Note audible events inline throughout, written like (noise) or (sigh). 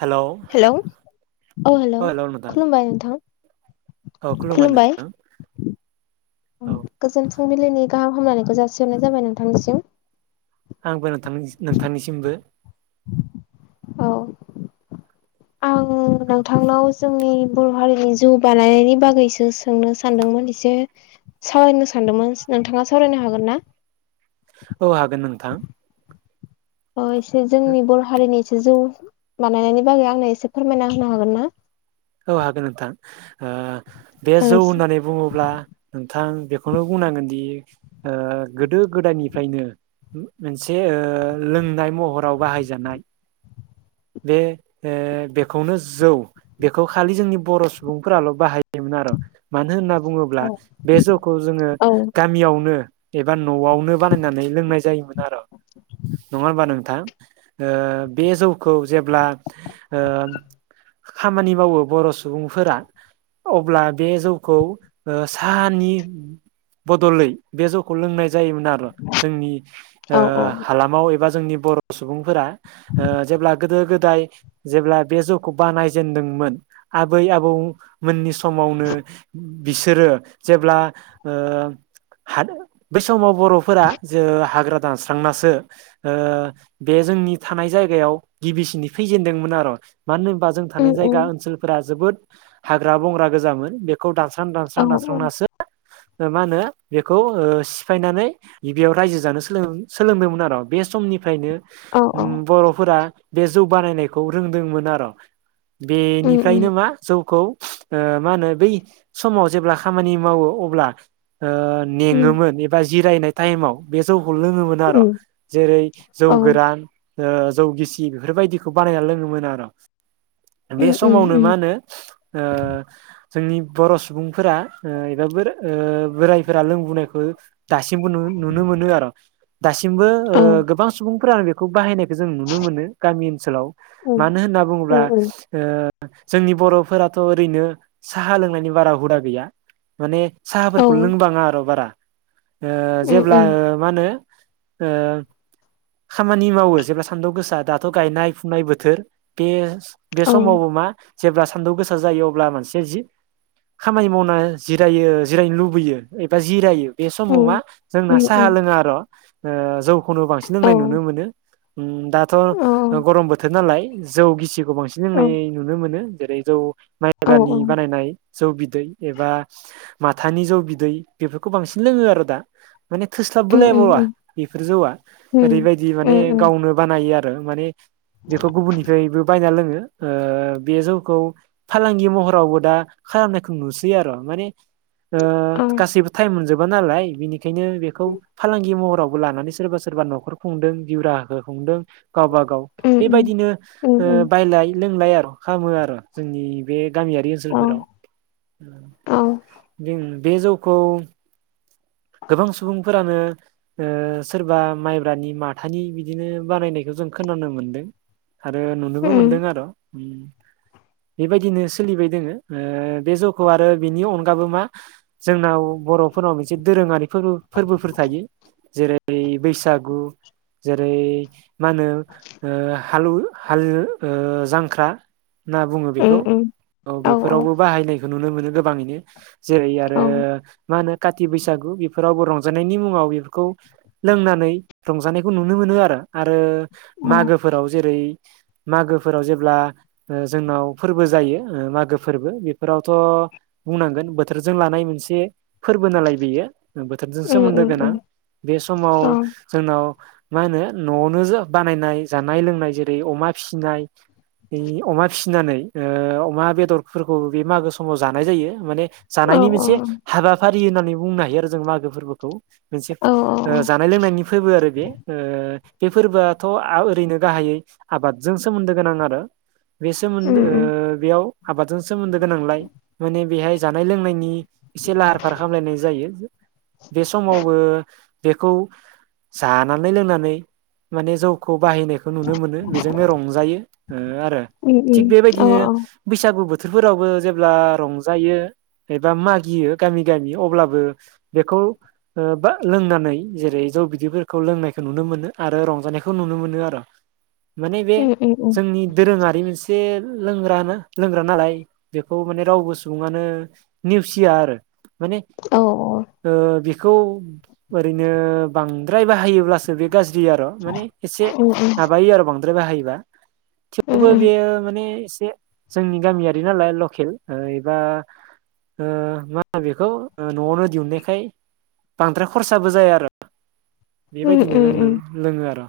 Hello hello औ औ hello नोंथां खुमबाय नोंथां। औ खुलुमबाय नोंथां औ गोजोन फुंबिलिनि गाहाम हामलायनायखौ जासिहरनाय जाबाय नोंथांनिसिम। आंबो नोंथांनि नोंथांनिसिमबो। औ। आं नोंथांनाव जोंनि बर' हारिनि जौ बानायनायनि बागैसो सोंनो सानदोंमोन एसे। सावरायनो सानदोंमोन नोंथाङा सावरायनो हागोन ना? औ होन नोंथां। अ एसे जोंनि बर' हारिनि मोनसे जौ बानायनायनि बागै आंनो एसे फोरमायना होनो हागोन ना? औ हागोन नोंथां ओ बे जौ होननानै बुङोब्ला नोंथां बेखौनो बुंनांगोन दि ओ गोदो गोदायनिफ्रायनो मोनसे ओ लोंनाय महराव बाहायजानाय बे ओ बेखौनो जौ बेखौ खालि जोंनि बर' सुबुंफोराल बाहायो जायोमोन आरो मानो होनना बुङोब्ला औ बे जौखौ जोङो गामियावनो एबा न'आवनो बानायनानै लोंनाय जायोमोन आरो नङा होनबा नोंथां। नोंथां ओ बे जौखौ जेब्ला ओ खामानि मावो बर' सुबुंफोरा अब्ला बे जौखौ साहानि बदलै बे जौखौ लोंनाय जायोमोन आरो। जोंनि ओ औ हालामाव एबा जोंनि बर' सुबुंफोरा ओ जेब्ला गोदो गोदाय जेब्ला बे जौखौ बानाय जेनदोंमोन आबै आबौ मोननि सम समावनो बिसोरो जेब्ला ओ (unintelligible) बै समाव बर'फोरा जे हाग्रा दानस्रांनासो ओ बे जोंनि थानाय जायगायाव गिबिसिननि थैजेनदोंमोन आरो मानो होनोबा जों उम थानाय उम जायगा ओनसोलफोरा जोबोद हाग्रा बंग्रा गोजामोन बेखौ औ दानस्रां-दानस्रां दानस्रांनासो ओ मा होनो बेखौ सिफायनानै गिबियाव रायजो जानो सोलों सोलोंदोंमोन आरो बे सम निफ्रायनो औ औ बर'फोरा बे जौ बानायनायखौ रोंदोंमोन आरो उम उम बेनिफ्रायनो मा जौखौ ओ मा होनो बै समाव जेब्ला खामानि मावो अब्ला ओ उम नेेङोमोन एबा जिरायनाय टायेमाव बे जौ खौ लोङोमोन आरो। उम जेरै जौ औ गोरान ओ जौ गिसि बेफोरबायदिखौ बानायना लोङोमोन आरो। बे उम उम समावनो मा उम होनो ओ जोंनि बर' सुबुंफोरा ओ एबा बो-बोराइफोरा लोंबोनायखौ दासिमबो नु नुनो मोनो आरो दासिमबो ओ औ उम गोबां सुबुंफोरानो बेखौ बाहायनायखौ जों नुनो मोनो। गामि ओनसोलाव मानो होनना बुङोब्ला उम उम ओ जोंनि बर'फोराथ ओरैनो साहा लोंनायनि बारा हुदा गैया। माने औ साहाफोरखौ उम लोंबाङा आर बारा ओ जेब्ला उम ओ मा होनो ओ खामानि मावो जेब्ला सान्दुं गोसा दा दाथ गायनाय फुनाय बोथोर बे-बे औ समावबो मा जेब्ला सान्दुं गोसा जायो अब्ला मानसिया जि खामानि मावना जिरायो जिरायनो लुबैयो एबा जिरायो। बे समाव मा उम जोंना उम साहा उम लोङा आरो जौखौनो बांसिन औ लोंनाय नुनो मोनो। उम दाथ औ गरम बोथोर नालाय जौ गिसिखौ बांसिन औ लोंनाय नुनो मोनो। जेरै जौ औ माइबानि बानायनाय जौ बिदै एबा माथानि जौ बिदै बेफोरखौ बांसिन लोङो आरो दा। माने उम उम थोस्लाबबोलायबावा उम बेफोर जौआ उम ओरैबायदि माने उम उम गावनो बानायो आरो माने बेखौ गुबुननिफ्रायबो बायना लोङो। ओ बे जौखौ फालांगि महरावबो दा खालामनायखौ नुसै आरो। माने ओ औ गासैबो टाइम मोनजोब बा नालाय बिनिखायनो बेखौ फालांगि महरावबो लानानै सोरबा सोरबा न'खर खुंदों जिउराहाखौ खुंदों। गावबागाव उम बेबायदिनो उम ओ उम बायलाय लोंलाय आर' खालामो आर' जोंनि बे गामियारि औ ओनसोलफोराव औ बे बे जौखौ (unintelligible) गोबां सुबुंफोरानो ओ सोरबा माइब्रानि माथानि बिदिनो बानायनाय बेखौ जों खोनानो मोनदों आरो नुनोबो मोनदों उम आर'। बेबायदिनो सोलिबाय दोङो ओ बे जौखौ आरो बिनि अन गाबो मा जोंनाव बर'फोरनाव मोनसे दोरोङारि फोरबो फोरबोफोर थायो। जेरै बै बैसागु जेरै मा होनो ओ हालु हाल ओ जांख्रा ना बुङो उम बेखौ उम औ बेफोरावबो बाहायनायखौ नुनो मोनो गोबाङैनो। जेरै आरो औ मा होनो? काति बैसागु बेफोरावबो रंजानायनि मुङाव बेफोरखौ लोंनानै रंजानायखौ नुनो मोनो आरो। आरो उम मागोफोराव जेरै मागोफोराव जेब्ला ओ जोंनाव फोरबो जायो ओ मागो फोरबो बेफोरावथ' बुंनांगोन बोथोरजों लानाय मोनसे फोरबो नालाय बेयो बोथोरजों उम सोमोन्दो उम उम गोनां बे समाव औ जोंनाव मा होनो न'आवनो ज बानायनाय जानाय लोंनाय जेरै अमा फिसिनाय अमा फिसिनानै ओ अमा बेदरफोरखौ बे मागो समाव जानाय जायो। माने औ जानायनि उम मोनसे उम औ उम उम हाबाफारि होननानै बुंनो हायो आरो जों मागो फोरबोखौ उम मोनसे ओ जानाय लोंनायनि फोरबो आरो बे ओ बे फोरबोआथ' आ ओरैनो गाहायै आबादजों सोमोन्दो गोनां आरो बे सोमोन ओ बेयाव आबादजों सोमोन्दो गोनांलाय माने बेहाय जानाय लोंनायनि एसे लाहार फाहार खामलायनाय जायो बे समावबो बेखौ जानानै लोंनानै माने जौखौ बाहायनायखौ नुनो मोनो बेजोंनो रंजायो ओ आरो उम थिग बेबायदिनो बैसागु बो थोरफोरावबो जेब्ला रंजायो एबा मागियो गामि गामि अब्लाबो बेखौ ओ बा लोंनानै जेरै जौ बिदैफोरखौ लोंनायखौ नुनो मोनो आरो रंजानायखौ नुनो मोनो आरो माने बे जोंनि दोरोङारि मोनसे लोंग्रा ना लोंग्रा नालाय बेखौ माने रावबो सुबुङानो नेवसिया आरो माने ओ बेखौ ओरैनो बांद्राय बाहायो गाज्रि आर' माने एसे माबायो आरो बांद्राय बाहायोबा थेवबो बेयो माने एसे जोंनि गामियारि नालाय लकेल ओ एबा ओ मा होनो बेखौ न'आवनो दिहुननायखाय बांद्राय खरसाबो जाया आरो बेबायदिनो लोंनो आर'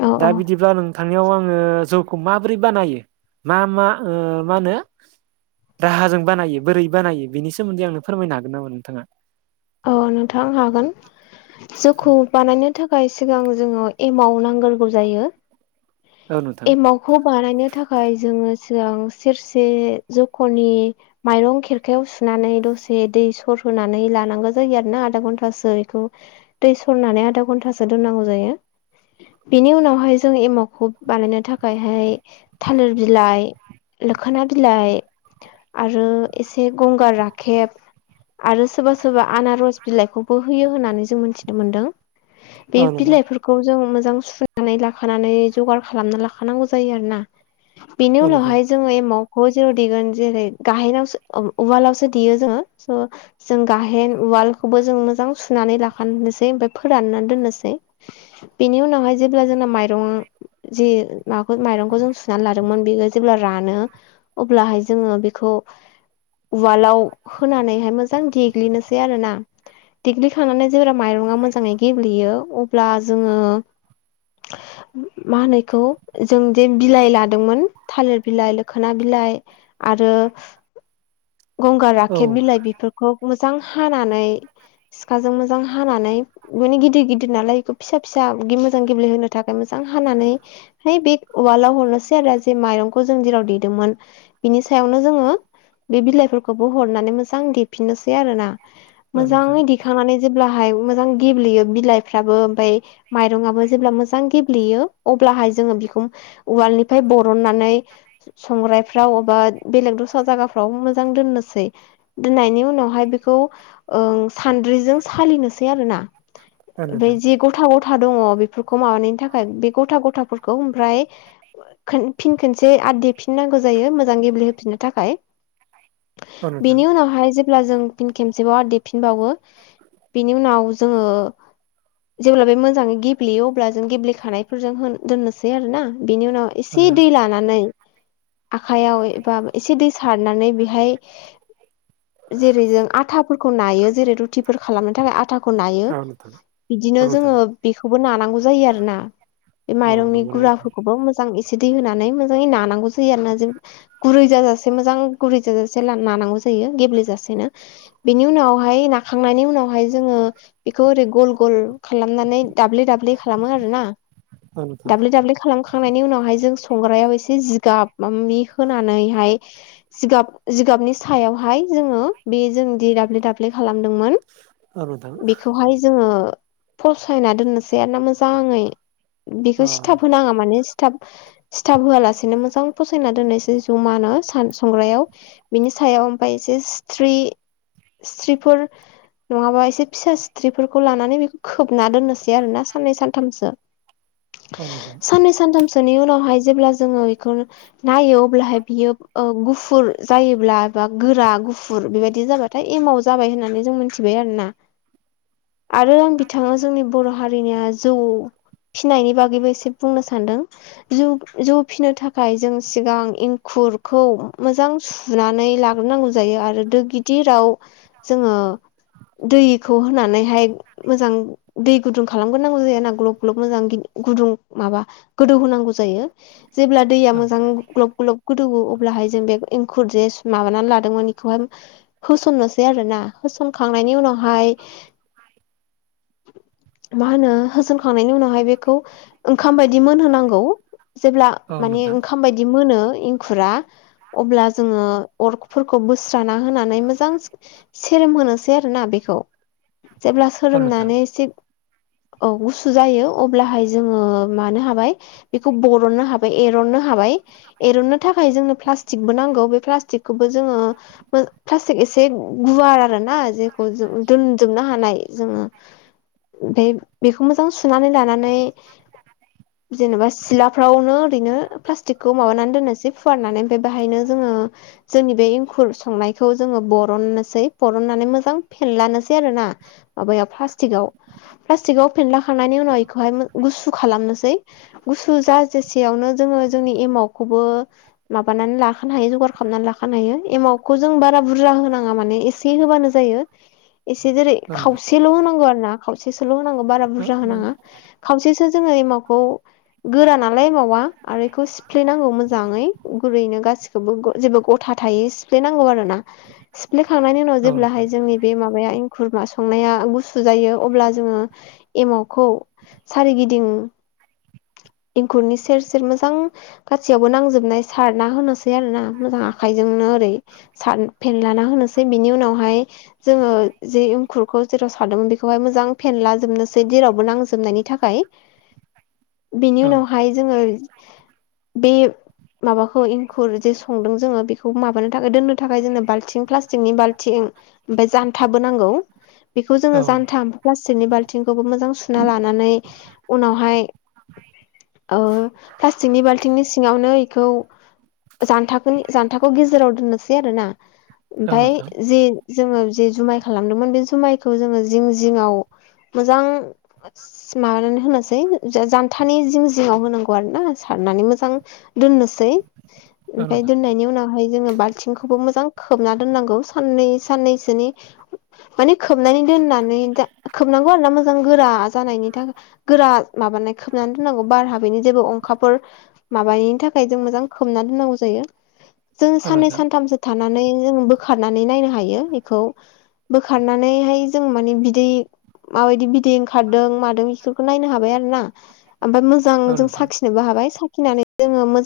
औ दा औ बिदिब्ला नों थांनायाव आङो जौखौ माबोरै बानायो मा मा ओ मा होनो राहाजों बानायो बोरै बानायो बेनि सोमोन्दै आंनो फोरमायनो हागोन नामा नोंथाङा औ नोंथां हागोन जौखौ बानायनो थाखाय सिगां जोङो एमाउ नांग्रोगौ जायो औ नोंथां एमावखौ बानायनो थाखाय जोङो सिगां सेरसे जख'नि माइरं खेरखायाव सुनानै दसे दै सर होनानै लानांगो जायो आरोना आदा घन्टासो बेखौ दै सरनानै आधा घन्टासो दोननांगौ जायो बेनि उनावहाय जों एमावखौ बानायनो थाखायहाय थालिर बिलाइ लोखोना बिलाइ आरो एसे गंगार राखेब आरो सोरबा सोरबा आनारस बिलाइखौबो होयो होननानै जों मिथिनो मोनदों बे औ नोंथां बिलाइफोरखौ जों मो मोजां सुनानै लाखानानै जगार खालामना लाखानांगौ जायो आरो ना बेनि औ नोंथां उनावहाय जोङो एमाव खौ जेराव देगोन जेरै गाहेनावसो उवालावसो देयो जोङो स' जों गाहेन उवाखौबो जों मोजां सुनानै लाखनोसै ओमफ्राय फोराननानै दोननोसै बेनि उनावहाय जेब्ला जोंना माइरं जि माबाखौ माइरंखौ जों सुनानै लादोंमोन बेखौ जेब्ला रानो अब्लाहाय जोङो बेखौ उवालाव होनानैहाय मोजां देग्लिनो सै आरो ना देग्लिखांनानै जेब्ला माइरङा मोजाङै गेब्लेयो अब्ला जोङो मा होनोएखौ जों जे बिलाइ लादोंमोन थालिर बिलाइ लोखोना बिलाइ लाइ आरो गंगार औ राखेब बिलाइ बेफोरखौ मोजां हानानै सिखाजों मोजां हानानै माने गिदिर गिदिर नालाय बेखौ फिसा फिसा मोजां गेब्लेहो थाखाय मोजां हानानै बे उवाल हरनोसै आरो माइखौ जों जेराव देदोंमोन बिनि सायावनो जोङो बे बिलाइफोरखौबो हरनानै मोजां देफिननोसै आरो ना औ नोंथां मोजाङै दिखांनानै जेब्ला हाय मोजां गेब्लेयो बिलायफ्राबो ओमफाय मायरङाबो मांजां गेब्लेयो आब्लाहाय जोंङो बेखौ उवालनिफ्राय बरननानै संग्रायफ्राव एबा बेलेग दस्रा जागा फ्रा मोजां दोनोसै दोनायनि उनावहाय खौ ओ सानद्रिजों सालिनोसै आरो ना औ बे नोंथां जे गथ गथा गथा दङ बेफोरखौ माबानायनि थाखाय बे गथा गथाफोरखौ ओफ्राय खो फिन खसे आरो देफिननांगौ जायो मोजां गेब्लेहोफिननो थाखाय औ नोंथां बेनि उनावहाय जेब्ला जों फिन खेबसेबाव आरो देफिनबावो बेनि उनाव जोङो जेब्ला बे मोजाङै गेब्लेयो अब्ला जों गेब्लेखानायफोरजों दोननोसै आरो ना बिनि उनाव औ एसे नोंथां दै लानानै आखाइयाव एबा एसे दै सारनानै बेहाय जेरै जों आटाफोरखौ नायो जेरै रुटिफोर खालामनो थाखाय आटाखौ नायो औ नोंथां औ बिदिनो नोंथां जोङो बेखौबो नानांगौ जायो आरोना बे अ माइरंनि नंगौना गुराफोरखौबो मोजां एसे एसे दै होनानै मोजाङै नानांगौ जायोयो आरो ना जों गुरै जाजासे मोजां गुरै जाजासे नानांगौ जायो गेब्लेेजासेनो बिनि उनावहाय नाखांनायनि उनावहाय जोङो बेखौ ओरै गल गल खालामनानै दाब्लिले दाब्लिले खालामो आरो ना नोंथां दाब्लि दाब्लि खालामखांनायनि उनावहाय जों संग्रायाव एसे जिगाब माबा माबि होनानैहाय जिगाब जिगाबनि सायावहाय जोङो बे जों दि दाब्ले दाब्ले खालामदोंमोन औ नोंथां बेखौहाय जोङो फसायना दोननोसै आरो ना मोजाङै बिखौ औ सिथाब होनाङा माने सिथाब (inaudible) सिथाब होआलासेनो मोजां फसायना दोननोसै जमानो सान संग्रायाव बिनि सायाव ओमफ्राय एसे स्रि सथ्रिफोर नङाबा एसे फिसा सिथ्रिफोरखौ लानानै बेखौ खोबना दोननोसै आरो ना साननै सानथामसो (inaudible) नोंथां साननै सानथामसोनि उनावहाय जेब्ला जोङो बेखौ नायो अब्लाहाय बियो ओ गुफुर जायोब्ला बा गोरा गु फुर बेबायदि जाबाथाय एमाव जाबाय होननानै जों मिथिबाय आरो ना आरो आं बिथाङा जोंनि बर' हारिनिया जौ फिनायनि बागैबो एसे बुंनो सानदों जौ फिनो थाखाय जों सिगांं एंखुर खौ मोजां सुनानै लाग्रोनांगौ जायो आरो दो गिदिराव जोङो दैखौ होनानैहाय मोजां दै गुदुं खालामग्रोनांगौ जायाना ग्लब ग्लब मोजां गुदुं माबा गोदौ होनांगौ जायो जेब्ला दैया मोजां ग्लब ग्लब गोदौवो अब्लाहाय जों बे एंखुर जे माबानानै लादोंमोन बेखौहाय होसननोसै आरोना होसनखांनायनि उनाव हाय मा होनो होसनखांनायनि उनावहाय बेखौ ओंखाम बायदि मोनहोनांगौ जेब्ला अ औ नोंथां औ माने नोंथां ओंखाम बायदि मोनो एंखुरा अब्ला जोङो अरफोरखौ बोस्राना होनानै मोजां सेरोम होनोसै आरोना बेखौ जेब्ला औ नोंथां औ नोंथां सोरोमनानै एसे औ गुसु जायो अब्लाहाय जोङो मानो हाबाय बेखौ बरननो हाबाय एरननो हाबाय एनो थाखाय जों प्लास्टिकबो नांगौ बे प्लास्टिकखौबो जोङो प्लास्टिक एसे गुवार आरोना जेखौ दोनजोबनो हानाय जोङो बे बेखौ मोजां सुनानै लानानै जेनेबा सिलाफ्रावनो ओरैनो प्लाटिकखौ माबानानै दोननोसै फुवारनानै ओमफ्राय बेहायनो जोङो जोंनि बे एंखुर संनायखौ जोङो बरननोसै बरननानै मोजां फेनलानोसै आरो ना माबायाव प्लास्टिकआव प्लास्टिक आव फेनलाखांनायनि बेखौहाय गुसु खालामनोसै गुसु जाजासेआव नो जोङो जोंनि एमाव खौबो माबानानै लाखानो हायो जगार खालामनानै लाखानो हायो एमाव खौ जों बारा बुरजा होनाङा माने एसे होबानो जायो एसे जेरै खावसेल' होनांगौ आरो ना खावसेसोल' होनांगौ बारा बुरजा होनाङा खावसेसो एमावखौ गोरा नालाय मावावा आरो बेखौ सिफ्लनांगौ मोजाङै गुरैनो गा गासिखौबो जेबो गथा थायै सिफ्लेनांगौ आरो ना सिफ्लेखांनायनि उनाव औ नोंथां जेब्लाहाय जोंनि बे माबाया इंखुर संनाया गुसु जायो अब्ला जोङो एमावखौ सारिगिदिं (inaudible) इंखुरनि सेर सेर मोजां गासैयावबो नांजोबनाय सारना होनोसै आरोना मोजां आखायजोंनो ओरै सार फेनलाना होनो बिनि उनावहाय जोङो जे एंखुरखौ जेराव सारदोंमोन बेखौहाय मोजां फेनला जोबनोसै। जेरावबो नांजोबनायनि थाखाय बेनि औ उनावहाय जोङो बे माबाखौ एंखुर जे संदों जोङो बेखौ माबानो दोननो थाखाय जोंनो बालथिं प्लास्टिकनि बालथिं ओमफ्राय जान्थाबो नांगौ । बेखौ जोङो औ जान्था प्लास्टिकनि बाल्थिंखौबो मोजां सुना लानानै उनावहाय ओ प्लास्टिकनि बाल्थिंनि सिङावनो इखौ जान्थानि जानथाखौ गेजेराव दोननोसै आरोना। औ ओमफ्राय नोंथां जि जोङो जि जुमाय खालामदोंमोन बे जुमायखौ जोङो जिं जिङाव मोजां माबानानै होनोसै जानथानि जिं जिङाव होनांगौ आरोना। नानै मोजां दोननोसै औ ओमफ्राय नोंथां दोननायनि उनाव जोङो बालथिंखौबो मोजां खोबना दोननांगौ साननै साननैसोनि माने खोबनानै दोननानै खोबनांगौ आरोना मोजां गोरा जानायनि थाखाय गोरा माबानाय खोबनानै दोननांगौ बार हाबैनि जेबो अंखाफोर माबायिनि थाखाय जों मोजां खोबना दोननांगौ जायो। जों औ साननै नोंथां सानथामसो थानानै जों बोखारनानै नायनो हायो बेखौ बोखारनानैहाय जों माने बिदै माबायदि बिदै ओंखारदों मादों बेफोरखौ नायनो हाबाय आरोना। ओमफाय मोजां औ जों नोंथां साखिनोबो हाबाय साखिनानै जोङो मोजां